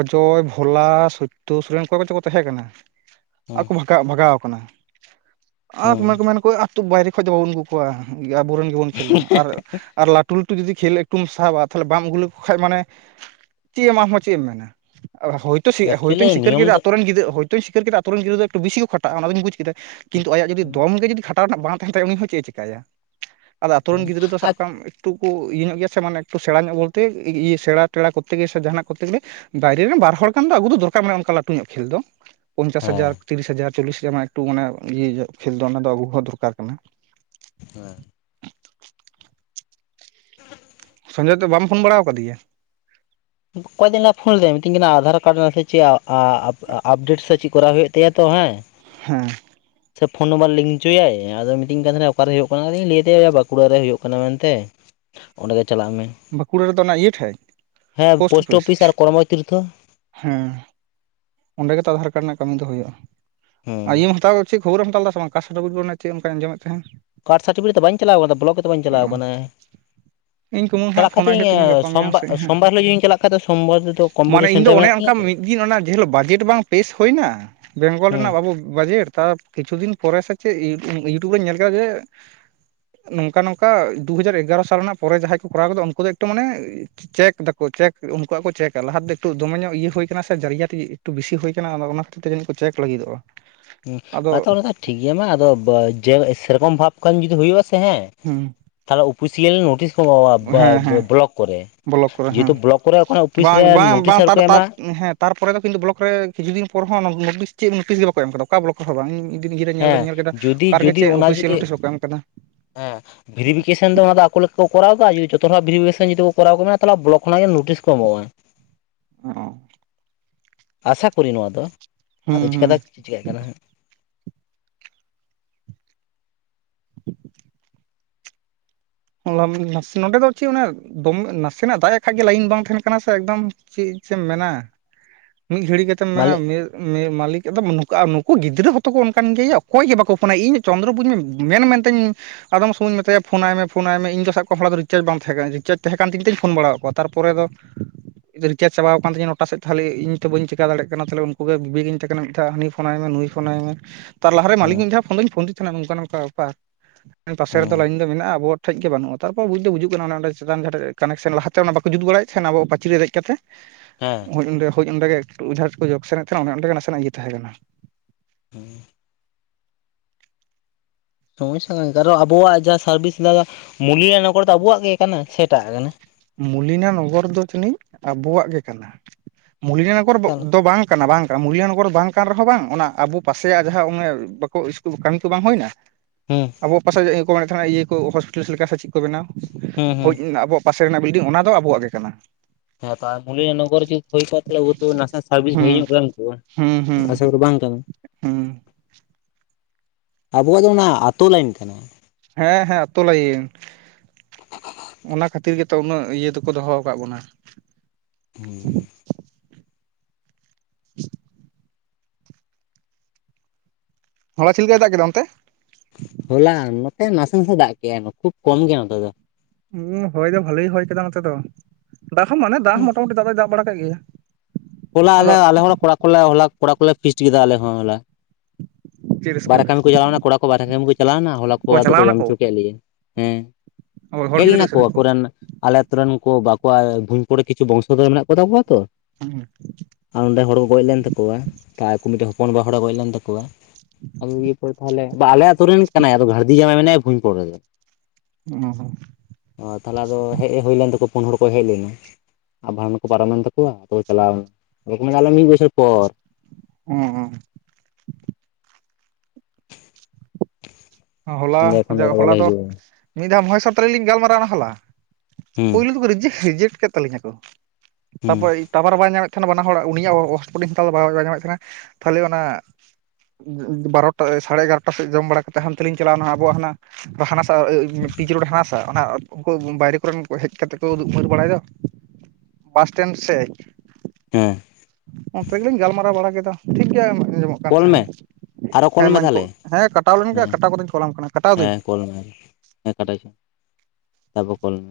ᱚᱡᱚᱭ ᱵᱷᱳᱞᱟ ᱥᱚᱭᱛᱚ ᱥᱚᱨᱮᱱ ᱚᱠᱚᱭ ᱠᱚᱪᱚ ᱠᱚ ᱛᱟᱦᱮᱸ ᱠᱟᱱᱟ ᱦᱮᱸ ᱦᱮᱸ ᱟᱠᱚ ᱵᱷᱟᱜ ᱵᱷᱟᱜᱟᱣ ᱟᱠᱟᱱᱟ ᱟᱨ ᱦᱮᱸ ᱠᱚ ᱢᱟ ᱠᱚ ᱢᱮᱱ ᱟᱠᱚ ᱟᱹᱛᱩ ᱵᱟᱭᱨᱮ ᱠᱷᱚᱡ ᱫᱚ ᱵᱟᱵᱚᱱ ᱟᱹᱜᱩ ᱠᱚᱣᱟ ᱟᱵᱚᱨᱮᱱ ᱜᱮᱵᱚᱱ ᱠᱷᱮᱞᱟ ᱟᱨ ᱞᱟᱹᱴᱩ ᱞᱟᱹᱴᱩ ᱞᱟᱹᱴᱩ ᱡᱩᱫᱤ ᱠᱷᱮᱞ ᱮᱠᱴᱩᱢ ᱥᱟᱵᱟ ᱛᱟᱦᱚᱞᱮ ᱵᱟᱢ ᱟᱜᱩ ᱞᱮᱠᱚ ᱠᱷᱟᱱ ᱢᱟᱱᱮ ᱪᱮᱫ ᱮᱢᱟᱢ ᱦᱚᱸ ᱪᱮᱫ ᱮᱢ ᱢᱮᱱᱟ ᱦᱳᱭᱛᱳᱧ ᱮᱠᱪᱩᱭᱮᱞᱤ ᱥᱤᱠᱟᱹᱨ ᱱᱤᱭᱚᱢ ᱠᱮᱫᱟ ᱫᱚ ᱟᱳ ᱨᱮᱱ ᱜᱤᱫᱽᱟᱹ ᱦᱳᱭᱛᱳᱧ ᱥᱤᱠᱟᱹᱨ ᱠᱮᱫᱟ ᱟᱛᱚ ᱨᱮᱱ ᱜᱤᱫᱽᱨᱟᱹ ᱫᱚ ᱮᱠᱴᱩ ᱵᱤᱥᱤ ᱠᱚ ᱠᱷᱴᱟᱜᱼᱟ ᱚᱱᱟᱫᱚᱩᱧ ᱵᱩᱡ ᱠᱮᱫᱟ ᱠᱤᱱᱛᱩ ᱟᱭᱟᱜ ᱡᱩᱫᱤ ᱫᱚᱢ ᱜᱮ ᱡᱩᱫᱤ ᱠᱷᱟᱴᱟᱣ ᱨᱮᱱᱟᱜ ᱵᱟᱝ ᱛᱟᱦᱮᱱ ᱛᱟᱭᱟ ᱩᱱᱤ ᱦᱚᱸ ᱪᱮᱫ ᱮ ᱪᱮᱤᱠᱟᱭᱟ ᱟᱫᱚ ᱟᱛᱳ ᱨᱮᱱ ᱦᱮᱸ ᱜᱤᱫᱽᱨᱟᱹ ᱫᱚ ᱥᱟᱵ ᱠᱟᱜ ᱢᱮ ᱮᱠᱴᱩ ᱠᱚ ᱤᱭᱟᱹ ᱧᱚᱜ ᱜᱮᱭᱟ ᱥᱮ ᱢᱟᱱᱮ ᱮᱠᱴᱩ ᱥᱮᱬᱟ ᱧᱚᱜ ᱵᱚᱞᱛᱮ ᱥᱮᱬᱟ ᱴᱮᱲᱟ ᱠᱚᱨᱛᱮ ᱜᱮ ᱥᱮ ᱡᱟᱦᱟᱱᱟᱜ ᱠᱚᱨᱛᱮ ᱜᱮ ᱵᱟᱭᱨᱮ ᱨᱮᱱ ᱵᱟᱨ ᱦᱚᱲ ᱜᱟᱱ ᱫᱚ ᱟᱹᱜᱩ ᱫᱚᱨᱠᱟᱨ ᱢᱮᱱᱟᱜᱼᱟ ᱚᱱᱠᱟ ᱞᱟᱹᱴᱩ ᱧᱚᱜ ᱠᱷᱮᱞ ᱫᱚ ᱯᱚᱧᱪᱟᱥ ᱦᱟᱡᱟᱨ ᱦᱮᱸ ᱛᱤᱨᱤᱥ ᱦᱟᱡᱟᱨ ᱪᱚᱞᱤᱥ ᱦᱟᱡᱟᱨ ᱢᱟ ᱮᱠᱴᱩ ᱢᱟᱱᱮ ᱤᱭᱟᱹᱧᱚᱜ ᱠᱷᱮᱞ ᱫᱚ ᱚᱱᱟ ᱟᱹᱜᱩ ᱦᱚᱸ ᱫᱚᱨᱠᱟᱨ ᱠᱟᱱᱟ [inaudible] [inaudible] ᱛᱟᱦᱮᱞᱮ ᱫᱚ ᱵᱟᱢ ᱯᱷᱱ ᱵᱟᱲᱟᱣ ᱟᱠᱟᱫᱮᱭᱟ ᱚᱠᱚᱭ ᱫᱤᱱᱟ ᱫᱤᱱ ᱯᱷᱳᱱ ᱞᱮᱜᱭ ᱢᱤᱛᱟᱹᱧ ᱠᱟᱱᱟ ᱟᱫᱷᱟᱨ ᱠᱟᱨᱰ ᱱᱟᱥᱮ ᱪᱮᱫ ᱟᱯᱰᱮᱴ ᱥᱮ ᱪᱮᱫ ᱠᱚᱨᱟᱣ ᱦᱩᱭᱩᱜᱼᱟ ᱛᱮᱭᱟ ᱛᱚ ᱦᱮᱸ ᱦᱮᱸ ᱥᱮ ᱯᱷᱳᱱ ᱱᱟᱢᱵᱟᱨ ᱞᱤᱝᱠ ᱦᱚᱪᱚᱭᱟᱭ ᱟᱫᱚ ᱢᱤᱛᱟᱹᱧ ᱠᱟᱱ ᱛᱟᱦᱮᱱᱟ ᱚᱠᱮ ᱦᱩᱭᱩᱜ ᱠᱟᱱᱟ ᱟᱫᱚᱧ ᱞᱟᱹᱭ ᱟᱫᱮᱭᱟ ᱵᱟᱸᱠᱩᱲᱟ ᱨᱮ ᱦᱩᱭᱩᱜ ᱠᱟᱱᱟ ᱢᱮᱱᱛᱮ ᱚᱸᱰᱮ ᱜᱮ ᱪᱟᱞᱟᱜ ᱢᱮ ᱵᱟᱸᱠᱩᱲᱟ ᱨᱮᱫᱚ ᱚᱱᱟ ᱤᱭᱟᱹ ᱴᱷᱮᱡ ᱦᱮᱸ ᱯᱳᱥᱴ ᱚᱯᱷᱤᱥ ᱟᱨ ᱠᱚᱨᱢᱚ ᱛᱤᱨᱛᱦᱚ ᱦᱮᱸ ᱚᱸᱰᱮ ᱜᱮᱛᱚ ᱟᱫᱷᱟᱨ ᱠᱟᱨᱰ ᱨᱮᱱᱟᱜ ᱠᱟᱹᱢᱤ ᱫᱚ ᱦᱩᱭᱩᱜᱼᱟ ᱦᱮᱸ ᱟᱨ ᱤᱭᱟᱹᱢ ᱦᱟᱛᱟᱣ ᱪᱮᱫ ᱠᱷᱚᱵᱚᱨᱮ ᱮᱢ ᱦᱟᱛᱟᱣ ᱞᱮᱫᱟ ᱥᱮ ᱵᱟᱝ ᱠᱟᱥᱴᱯᱷᱤᱠᱮᱴ ᱚᱱᱮ ᱪᱮᱫ ᱚᱱᱠᱟᱧᱸᱡᱚᱢ ᱮᱫ ᱛᱟᱦᱮᱱ ᱠᱟᱨᱴ ᱥᱟᱨᱴᱤᱯᱷᱤᱠᱮᱴ ᱫᱚ ᱵᱟᱭᱧ ᱪᱟᱞᱟᱣ ᱟᱠᱟᱫᱟ ᱵᱞᱚᱠ ᱜᱮ ᱛᱚ ᱵᱟᱭᱧ ᱪᱟᱞᱟᱣ ᱟᱠᱟᱱᱟ ᱤᱧ ᱠᱩᱢᱟᱹᱝ ᱦᱟᱸᱜ ᱪᱟᱞᱟᱜ ᱠᱷᱟᱹ ᱯᱷᱳᱱᱟᱭ ᱛᱤᱧ ᱦᱩᱭᱩᱜ ᱛᱤᱧᱟᱹ ᱜᱟᱯᱟ ᱢᱮᱭᱟᱝ ᱥᱢᱵᱟᱨ ᱥᱮᱫ ᱦᱟᱸᱜ ᱥᱳᱢᱵᱟᱨ ᱦᱤᱞᱳᱜ ᱤᱧ ᱪᱟᱞᱟᱜ ᱠᱷᱟᱱ ᱥᱳᱚᱢᱵᱟᱨ ᱨᱮᱫᱚ ᱢᱟᱱᱮ ᱠᱚᱢᱯᱤᱭᱩᱴᱟᱨ ᱤᱧ ᱫᱚ ᱥᱮᱱᱴᱟᱨ ᱚᱱᱮ ᱢᱮᱱᱟᱜ ᱛᱤᱧᱟᱹ ᱚᱱᱠᱟ ᱛᱚ ᱢᱤᱫ ᱫᱤᱱ ᱚᱱᱟ ᱡᱮ ᱦᱮᱞᱚᱜ ᱵᱟᱡᱮᱴ ᱵᱟᱝ ᱯᱮᱥ ᱦᱩᱭᱱᱟ ᱵᱮᱝᱜᱚᱞ ᱦᱩᱸ ᱨᱮᱱᱟᱜ ᱵᱟᱡᱮᱴ ᱛ ᱠᱤᱪᱷᱩ ᱫᱤᱱ ᱯᱚᱨᱮ ᱥᱮ ᱪᱮᱫ ᱤᱭᱩᱴᱩᱵᱧ ᱧᱮᱞ ᱠᱮᱫᱟ ᱡᱮ ᱱᱚᱝᱠᱟ ᱱᱚᱝᱠᱟ ᱫᱩ ᱦᱟᱡᱟᱨ ᱮᱜᱟᱨᱚ ᱥᱟᱞ ᱨᱮᱱᱟᱜ ᱯᱚᱨᱮ ᱡᱟᱦᱟᱸᱭ ᱠᱚ ᱠᱚᱨᱟᱣ ᱠᱮᱫᱟ ᱩᱱᱠᱩ ᱫᱚ ᱮᱠᱴᱩ ᱢᱟᱱᱮ ᱪᱮᱠ ᱫᱟᱠᱚ ᱪᱮᱠ ᱩᱱᱠᱩᱣᱟᱜ ᱠᱚ ᱪᱮᱠ ᱞᱟᱦᱟ ᱫᱚ ᱮᱴᱩ ᱫᱚᱢᱮ ᱧᱚᱜ ᱤᱭᱟᱹ ᱦᱩᱭ ᱟᱠᱟᱱᱟ ᱥᱮ ᱡᱟᱹᱨᱤᱭᱟᱛ ᱛᱮ ᱮᱠᱴᱩ ᱵᱤᱥᱤ ᱦᱩᱭ ᱟᱠᱟᱱᱟ ᱟᱫᱚ ᱚᱱᱟ ᱠᱷᱟᱹᱤᱨ ᱛᱮ ᱡᱟᱹᱱᱤᱡ ᱠᱚ ᱪᱮᱠ ᱞᱟᱹᱜᱤᱫᱚᱜᱼᱟ ᱟᱫᱚ ᱦᱸ ᱟᱛᱚ ᱚᱱᱟ ᱫᱚ ᱴᱷᱤᱠ ᱜᱮᱭᱟ ᱢᱟ ᱟᱫᱚ ᱵᱟᱹ ᱡᱮᱥ ᱥᱮᱨᱚᱠᱚᱢ ᱵᱷᱟᱵ ᱠᱷᱟᱱ ᱡᱩᱫᱤ ᱦᱩᱭᱩᱜᱼᱟ ᱥᱮ ᱦᱮᱸ ᱦᱩᱸ ᱛᱟᱦᱮᱞᱮ ᱚᱯᱷᱤᱥᱤᱭᱟᱞ ᱱᱳᱴᱤᱥ ᱠᱚ ᱦᱮᱸ ᱦᱮᱸ ᱵᱞᱚᱠ ᱠᱚᱨᱮ ᱵᱞᱚᱠ ᱠᱚᱨᱮ ᱦᱮᱸ ᱡᱮᱦᱮᱛᱩ ᱵᱞᱚᱠ ᱠᱚᱨᱮ ᱮᱠᱷᱚᱱᱚ ᱚᱯᱷᱤᱥ ᱨᱮ ᱵᱟᱝ ᱵᱟᱝ ᱱᱳᱴᱤᱥ ᱵᱟᱝ ᱟᱨᱤ ᱛᱟᱨ ᱠᱚ ᱛᱟᱨ ᱮᱢᱟ ᱦᱮᱸ ᱛᱟᱨᱯᱚᱨᱮ ᱫᱚ ᱠᱤᱱᱛᱩ ᱵᱞᱚᱠ ᱨᱮ ᱠᱤᱪᱷᱩ ᱫᱤᱱ ᱯᱚᱨ ᱦᱚᱸ ᱱᱳᱴᱤᱥ ᱪᱮᱫ ᱱᱳᱴᱤᱥ ᱜᱮ ᱵᱟᱠᱚ ᱮᱢ ᱟᱠᱟᱫᱟ ᱚᱠᱟ ᱵᱞᱚᱠ ᱠᱚᱨᱮ ᱦᱚᱸ ᱵᱟᱝ ᱤᱧ ᱢᱤᱫ ᱫᱤᱱ ᱤᱭᱮ ᱨᱮ ᱧᱮᱞ ᱫᱩᱧ ᱦᱮᱸ ᱧᱮᱞ ᱠᱮᱫᱟ ᱚᱠᱟ ᱡᱩᱫᱤ ᱨᱮ ᱜᱮ ᱡᱩᱫᱤ ᱪᱮᱫ ᱚᱱᱟ ᱚᱯᱷᱤᱥᱤᱭᱟᱞ ᱡᱩᱫᱤ ᱱᱳᱴᱤᱥ ᱠᱚ ᱵᱟᱠᱟ ᱮᱢ ᱟᱠᱟᱫᱟ ᱦᱮᱸ ᱵᱷᱮᱨᱤᱯᱷᱤᱠᱮᱥᱚᱱ ᱫᱚ ᱚᱱᱟ ᱫᱚ ᱟᱠᱚ ᱞᱮᱠᱚ ᱠᱚᱨᱟᱣᱮᱫᱟ ᱤᱭᱟᱹ ᱡᱚᱛᱚ ᱦᱚᱲᱟᱜ ᱵᱷᱮᱨᱤᱯᱷᱤᱠᱮᱥᱚᱱ ᱡᱩᱫᱤ ᱠᱚ ᱠᱚᱨᱟᱣ ᱟᱠᱚ ᱢᱟ ᱛᱟᱦᱮ ᱵᱞᱚᱠ ᱠᱷᱚᱱᱟᱜ ᱜᱮ ᱱᱚᱟᱴᱤᱥ ᱠᱚ ᱮᱢᱚᱜᱼᱟ ᱦᱚᱸ ᱟᱥᱟ ᱠᱚᱨᱤ ᱱᱚᱣᱟ ᱫᱚ ᱦᱩᱸ ᱟᱫᱚ ᱦᱩᱸ ᱪᱤᱠᱟᱫᱟᱠ ᱪᱤᱠᱟᱹᱜ ᱠᱟᱱᱟ ᱦᱟᱸᱜ [unintelligible] ᱱᱟᱥᱮ ᱱᱚᱸᱰᱮ ᱫᱚ ᱪᱮᱫ ᱢᱟᱱᱮ ᱫᱚᱢᱮ ᱱᱟᱥᱮᱱᱟᱜ ᱫᱟᱜ ᱞᱮᱠᱦᱟᱡ ᱜᱮ ᱞᱟᱭᱤᱱ ᱵᱟᱝ ᱛᱟᱦᱮᱱ ᱠᱟᱱᱟ ᱥᱮ ᱮᱠᱫᱚᱢ ᱪᱮᱫ ᱪᱮᱢ ᱢᱮᱱᱟ ᱢᱤᱫ ᱜᱷᱟᱹᱲᱤ ᱠᱟᱛᱮᱢ ᱢᱮᱱᱟ ᱢᱟᱞᱮ ᱢᱤᱫ ᱢᱟᱹᱞᱤᱠ ᱮᱠᱫᱚ ᱱᱩᱠᱩ ᱜᱤᱫᱽᱨᱟᱹ ᱦᱚᱸᱛᱚ ᱠᱚ ᱚᱱᱠᱟᱱ ᱜᱮᱭᱟ ᱭᱟ ᱚᱠᱚᱭ ᱜᱮ ᱵᱟᱠᱚ ᱯᱷᱳᱱᱼᱟ ᱤᱧ ᱪᱚᱱᱫᱨ ᱵᱚᱫᱤᱧ ᱢᱮᱱ ᱢᱮᱱᱛᱮᱧ ᱟᱫᱚᱢ ᱥᱚᱢᱩᱧ ᱢᱮᱛᱟᱭᱟ ᱯᱷᱳᱱ ᱟᱭ ᱢᱮ ᱯᱷᱳᱱ ᱟᱭ ᱢᱮ ᱤᱧ ᱫᱚ ᱥᱟᱵ ᱠᱚ ᱦᱚᱲᱟ ᱫᱚ ᱨᱤᱪᱟᱨᱡᱽ ᱵᱟᱝ ᱛᱟᱦᱮᱸ ᱠᱟᱱᱟ ᱨᱤᱪᱟᱨᱡᱽ ᱛᱟᱦᱮᱸ ᱠᱟᱱ ᱛᱮᱜᱮ ᱛᱤᱧ ᱯᱷᱳᱱ ᱵᱟᱲᱟᱣᱟᱫ ᱠᱚᱣᱟ ᱛᱟᱨᱯᱚᱨᱮ ᱫᱚ ᱨᱤᱪᱟᱨᱡᱽ ᱪᱟᱵᱟᱣ ᱠᱟᱱᱟᱱ ᱛᱤᱧᱟᱹ ᱱᱚᱴᱟ ᱥᱮᱫ ᱛᱟᱞᱦᱮ ᱤᱧ ᱵᱟᱹᱧ ᱪᱤᱠᱟᱹ ᱫᱟᱲᱮᱭᱟᱜ ᱠᱟᱱᱟ ᱛᱟᱦᱮᱞᱮ ᱩᱱᱠᱩ ᱜᱮ ᱵᱤᱜᱮᱧ ᱢᱮᱛᱟ ᱠᱟᱱᱟ ᱢᱤᱫᱷᱟᱣ ᱦᱟᱹᱱᱤ ᱯᱷᱳᱱ ᱟᱭ ᱢᱮ ᱱᱩᱭ ᱯᱷᱳᱱᱟᱭ ᱢᱮ ᱛᱟᱨ ᱞᱟᱦᱟᱨᱮ ᱢᱟᱹᱞᱤᱠ ᱦᱮᱸ ᱜᱮ ᱢᱤᱫᱷᱟᱣ ᱠᱷᱳᱱ ᱫᱚ ᱯᱷᱳᱱᱫᱮ ᱛᱟᱦᱮᱱᱟ ᱱᱚᱝᱠᱟ ᱱᱚᱝᱠᱟ ᱵᱮᱯᱟᱨ ᱯᱟᱥᱮ ᱨᱮᱫᱚ ᱦᱮᱸ ᱞᱟᱭᱤᱱ ᱫᱚ ᱢᱮᱱᱟᱜᱼᱟ ᱟᱵᱚᱣᱟᱜ ᱴᱦᱮᱡ ᱜᱮ ᱵᱟᱹᱱᱩᱜ ᱛᱟᱨ ᱯᱚᱨᱮ ᱵᱩᱡᱽ ᱫᱚ ᱵᱩᱡᱩᱜ ᱚᱱᱟ ᱚᱱᱮ ᱚᱱᱰᱮ ᱪᱮᱛᱟᱱ ᱜᱦᱟᱴ ᱨᱮ ᱠᱟᱱᱮᱠᱥᱮᱱ ᱞᱟᱦᱟᱛᱮ ᱚᱱᱟ ᱵᱟ ᱠᱚ ᱡᱩᱛ ᱵᱟᱲᱟᱭᱮᱫ ᱛᱟᱦᱮᱱᱟ ᱟᱵᱚᱣᱟᱜ ᱯᱟᱪᱤᱨᱤ ᱨᱮ ᱫᱮᱡ ᱠᱟᱛᱮ ᱦᱮᱸ [unintelligible] ᱦᱮᱸ ᱦᱳᱭ ᱚᱸᱰᱮ ᱦᱳᱭ ᱚᱸᱰᱮ ᱜᱮ ᱮᱠᱩᱡᱷᱟ ᱠᱚ ᱡᱚᱜᱽ ᱥᱟᱱᱟᱮᱫ ᱛᱟᱦᱮᱱᱟ ᱸ ᱚᱸᱰᱮ ᱱᱟᱥᱮᱱᱟᱜ ᱜᱮ ᱛᱟᱦᱮᱸ ᱠᱟᱱᱟ ᱦᱩᱸ ᱥᱚᱢᱚᱭᱥᱟ ᱵᱟᱝ ᱠᱟᱨᱚᱱ ᱟᱵᱚᱣᱟᱜ ᱡᱟᱦᱟᱸ ᱥᱟᱨᱵᱷᱤᱥ ᱫᱟ ᱢᱩᱞᱤᱭ ᱚᱱᱟ ᱠᱚ ᱫᱚ ᱟᱵᱚᱣᱟᱜ ᱜᱮ ᱠᱟᱱᱟ ᱥᱮ ᱮᱴᱟᱜ ᱠᱟᱱᱟ ᱢᱩᱞᱤᱱᱟ ᱱᱚᱜᱚᱨ ᱫᱚ ᱡᱟᱹᱱᱤᱡ ᱟᱵᱚᱣᱟᱜ ᱜᱮ ᱠᱟᱱᱟ ᱢᱩᱞᱤᱱᱟ ᱱᱚᱜᱚᱨ ᱦᱩᱸ ᱫᱚ ᱵᱟᱝ ᱠᱟᱱᱟ ᱵᱟᱝ ᱠᱟᱱᱟ ᱢᱩᱞᱟᱱᱜᱚᱨ ᱵᱟᱝ ᱠᱟᱱ ᱨᱮᱦᱚᱸ ᱵᱟᱝ ᱚᱱᱟ ᱟᱵᱚ ᱯᱟᱥᱮᱭᱟᱜ ᱡᱟᱦᱟᱸ ᱚᱱᱮ ᱵᱟᱠᱚ ᱤᱥᱩᱞ ᱠᱟᱹᱢᱤ ᱠᱚ ᱵᱟᱝ ᱦᱩᱭᱮᱱᱟ ᱻ ᱦᱮᱸ ᱟᱵᱚᱣᱟᱜ ᱯᱟᱥᱮ ᱤᱭᱟᱹ ᱠᱚ ᱢᱮᱱᱮᱫ ᱛᱟᱦᱮᱱᱟ ᱤᱭᱟᱹ ᱠᱚ ᱦᱚᱥᱯᱤᱴᱟᱞ ᱞᱮᱠᱟ ᱥᱮ ᱪᱮᱫ ᱠᱚ ᱵᱮᱱᱟᱣ ᱦᱩᱸ ᱦᱳᱭ ᱮᱱᱟ ᱟᱵᱚᱣᱟᱜ ᱨᱮᱱᱟᱜ ᱵᱤᱞᱰᱤᱝ ᱚᱱᱟ ᱫᱚ ᱟᱵᱚᱣᱟᱜ ᱜᱮ ᱠᱟᱱᱟ ᱦᱮᱸ ᱛᱚ ᱢᱩᱞᱤᱱᱟ ᱱᱚᱜᱚᱨ ᱡᱩᱫᱤ ᱦᱩᱭ ᱱᱟᱥᱮᱱᱟᱜ ᱥᱟᱨᱵᱤᱥ ᱮᱢ ᱦᱩᱸ ᱠᱚᱜ ᱟ ᱦᱩᱸ ᱦᱩᱸ ᱦᱩᱸ ᱟᱵᱚᱣᱟᱜ ᱫᱚ ᱚᱱᱟ ᱟᱛᱳ ᱞᱟᱭᱤᱱ ᱠᱟᱱᱟ ᱦᱮᱸ ᱦᱮᱸᱟᱛᱳ ᱞᱟᱹᱭᱤᱱ ᱚᱱᱟ ᱠᱷᱟᱹᱛᱤᱨ ᱜᱮᱛᱚ ᱩᱱᱟᱹᱜ ᱤᱭᱟᱹ ᱫᱚᱠᱚ ᱫᱚᱦᱚᱣ ᱟᱠᱟᱫ ᱵᱚᱱᱟ ᱦᱩᱸ ᱻ ᱦᱚᱞᱟ ᱪᱮᱫ ᱞᱤᱠᱟᱭ ᱫᱟᱜ ᱠᱮᱫᱟ ᱚᱱᱛᱮ ᱦᱚᱞᱟ ᱱᱚᱛᱮ ᱱᱟᱥᱮ ᱱᱟᱥᱮ ᱫᱟᱜ ᱠᱮᱫᱮᱜᱼᱟ ᱠᱷᱩᱵ ᱠᱚᱢ ᱜᱮᱭᱟ ᱱᱚᱛᱮ ᱫᱚ ᱦᱩᱸ ᱦᱚᱭ ᱫᱚ ᱵᱷᱟᱞᱮ ᱦᱚᱭ ᱠᱮᱫᱟ ᱱᱚᱛᱮ ᱫᱚ ᱫᱟᱜ ᱦᱚᱸ ᱢᱟᱱᱮ ᱫᱟᱜ ᱦᱚᱸ ᱢᱚᱴᱟᱢᱩᱴᱤ ᱫᱟᱜ ᱮᱭ ᱫᱟ ᱵᱟᱲᱟ ᱠᱮᱫ ᱜᱮᱭᱟᱹ ᱦᱚᱞᱟᱹ ᱟᱞᱮ ᱟᱞᱮᱦᱚᱸ ᱠᱚᱲᱟ ᱠᱚᱞᱮ ᱦᱚ ᱠᱚᱲᱟ ᱠᱚᱞᱮ ᱯᱷᱤᱥᱴ ᱠᱮᱫᱟ ᱟᱞᱮ ᱦᱚᱸ ᱦᱚᱞᱟ ᱪᱮᱫ ᱨᱟᱹᱥᱠᱟᱹ ᱵᱟᱨᱮ ᱨᱮ ᱠᱟᱹᱢᱤ ᱠᱚ ᱪᱟᱞᱟᱣᱮᱱᱟ ᱠᱚᱲᱟ ᱠᱚ ᱵᱟᱦᱟ ᱠᱟᱹᱢᱤ ᱠᱚ ᱪᱟᱞᱟᱣᱮᱱᱟ ᱦᱚᱞᱟ ᱠᱚ ᱚ ᱟᱫᱚ ᱠᱚ ᱪᱟᱞᱟᱣ ᱡᱚᱢ ᱦᱚᱪᱚ ᱱᱟᱠᱚ ᱠᱮᱫ ᱞᱮᱭᱟ ᱦᱮᱸ ᱦᱳᱭ ᱦᱚᱲ ᱦᱮᱡ ᱞᱮᱱᱟ ᱜᱤᱫᱽᱨᱟᱹ ᱥᱮ ᱠᱚ ᱫᱤᱠᱩ ᱟᱠᱚᱨᱮᱱ ᱟᱞᱮ ᱟᱛᱩ ᱨᱮᱱ ᱠᱚ ᱵᱟᱠᱩ ᱵᱷᱩᱧ ᱯᱩᱨ ᱨᱮ ᱠᱤᱪᱷᱩ ᱵᱚᱝᱥᱚᱫᱚᱨ ᱢᱮᱱᱟᱜ ᱠᱚᱛᱟ ᱠᱚᱣᱟ ᱛᱚ ᱦᱮᱸ ᱟᱨ ᱚᱸᱰᱮ ᱦᱚᱲ ᱠᱚ ᱜᱚᱡ ᱞᱮᱱ ᱛᱟᱠᱚᱣᱟ ᱛᱟ ᱟᱠᱚ ᱢᱤᱫᱴᱮᱱ ᱦᱚᱯᱚᱱ ᱵᱟ ᱦᱚᱲ ᱮ ᱜᱚᱡ ᱞᱮᱱ ᱛᱟᱠᱚᱣᱟ ᱟᱫᱚ ᱤᱭᱟᱹ ᱯᱚᱨᱮ ᱛᱟᱦᱚᱞᱮ ᱵᱟᱹ ᱟᱞᱮ ᱟᱞ ᱟᱹᱛᱩ ᱨᱮᱱ ᱠᱟᱱᱟᱭ ᱟᱫᱚ ᱜᱷᱟᱲᱫᱤ ᱡᱟᱶᱟᱭ ᱢᱮᱱᱟᱭᱟ ᱵᱷᱳᱧᱯᱩᱨ ᱨᱮᱜᱮ ᱚ ᱚ ᱛᱟᱦᱚᱞᱮ ᱫᱚ ᱦᱮᱡᱽ ᱦᱩᱭ ᱞᱮᱱ ᱛᱟᱠᱚ ᱯᱩᱱ ᱦᱚᱲ ᱠᱚ ᱦᱮᱡᱽ ᱞᱮᱱᱟ ᱟᱵᱷᱟ ᱠᱚ ᱯᱟᱨᱚᱢᱮᱱ ᱛᱟᱠᱚᱣᱟ ᱟᱫᱚ ᱠᱚ ᱪᱟᱞᱟᱣ ᱮᱱᱟ ᱟᱫᱚ ᱠᱚ ᱢᱮ ᱢᱤᱫ ᱵᱚᱪᱷᱚᱨ ᱯᱚᱨ ᱚᱸᱼ ᱚᱸ ᱢᱮᱱᱫᱟᱭ ᱦᱚᱞᱟ ᱮᱠᱷᱚᱱ ᱡᱟ ᱦᱚᱞᱟ ᱵᱟᱞᱮ ᱫᱚ ᱦᱤᱡᱩᱜᱼᱟ ᱢᱤᱫ ᱫᱷᱟᱣ ᱢᱚᱥ ᱛᱟᱞᱤ ᱞᱤᱧ ᱜᱟᱞᱢᱟᱨᱟᱣ ᱞᱮᱱᱟ ᱦᱚᱞᱟ ᱦᱩᱸ ᱯᱳᱭᱞᱳ ᱫᱚᱠᱚ ᱨᱤᱡᱮᱠᱴ ᱠᱮᱫ ᱛᱟᱹᱞᱤᱧᱟ ᱠᱚ ᱦᱩᱸ ᱛᱟᱯᱚᱨ ᱴᱟᱣᱟᱨ ᱵᱟᱭ ᱧᱟᱢᱮᱫ ᱛᱟᱦᱮᱱᱟ ᱵᱟᱱᱟ ᱦᱚᱲᱟᱜ ᱩᱱᱤᱭᱟᱜ ᱦᱚᱥᱯᱚᱴ ᱦᱟᱛᱟᱣ ᱫᱚ ᱵᱟᱭ ᱧᱟᱢᱮᱫ ᱛᱟᱦᱮᱱᱟ ᱛᱟᱞᱚᱞᱮ ᱚᱱᱟ ᱵᱟᱨᱚᱴᱟ ᱥᱟᱲᱮ ᱮᱜᱟᱨᱚᱴᱟ ᱥᱮᱫ ᱡᱚᱢ ᱵᱟᱲᱟ ᱠᱟᱛᱮᱫ ᱦᱟᱱᱛᱮᱞᱤᱧ ᱪᱟᱞᱟᱣᱱᱟ ᱟᱵᱚᱣᱟᱜ ᱦᱟᱱᱟ ᱵᱟ ᱦᱟᱱᱟᱥᱟ ᱯᱤᱪ ᱨᱳᱴ ᱦᱟᱱᱟᱥᱟ ᱚᱱᱟ ᱩᱱᱠᱩ ᱵᱟᱭᱨᱮ ᱠᱚᱨᱮᱱ ᱠᱚ ᱦᱮᱡ ᱠᱟᱛᱮᱫ ᱠᱚ ᱩᱫᱜ ᱩᱢᱟᱹᱨ ᱵᱟᱲᱟᱭ ᱫᱚ ᱵᱟᱥᱴᱮᱱᱰ ᱥᱮᱫ ᱦᱮᱸ ᱚᱱᱛᱮ ᱜᱮᱞᱤᱧ ᱜᱟᱞᱢᱟᱨᱟᱣ ᱵᱟᱲᱟ ᱠᱮᱫᱟ ᱴᱷᱤᱠ ᱜᱮᱭᱟ ᱟᱸᱡᱚᱢᱚᱜᱼᱟ ᱠᱚᱞ ᱢᱮ ᱛᱟᱦᱮᱸᱱᱟ ᱟᱨᱚ ᱠᱚᱞ ᱦᱮᱸ ᱢᱮ ᱢᱟᱧ ᱛᱟᱦᱚᱞᱮ ᱦᱮᱸ ᱠᱟᱴᱟᱣ ᱞᱮᱱ ᱜᱮ ᱦᱮᱸ ᱠᱟᱴᱟᱣ ᱠᱟᱛᱮᱧ ᱠᱚᱞᱟᱢ ᱠᱟᱱᱟ ᱠᱟᱴᱟᱣ ᱫᱟᱹᱧ ᱦᱮᱸ ᱠᱚᱞ ᱢᱮ ᱦᱮᱸ ᱠᱟᱴᱟᱭ ᱛᱟᱯᱚᱨ ᱠᱚᱞ ᱢᱮ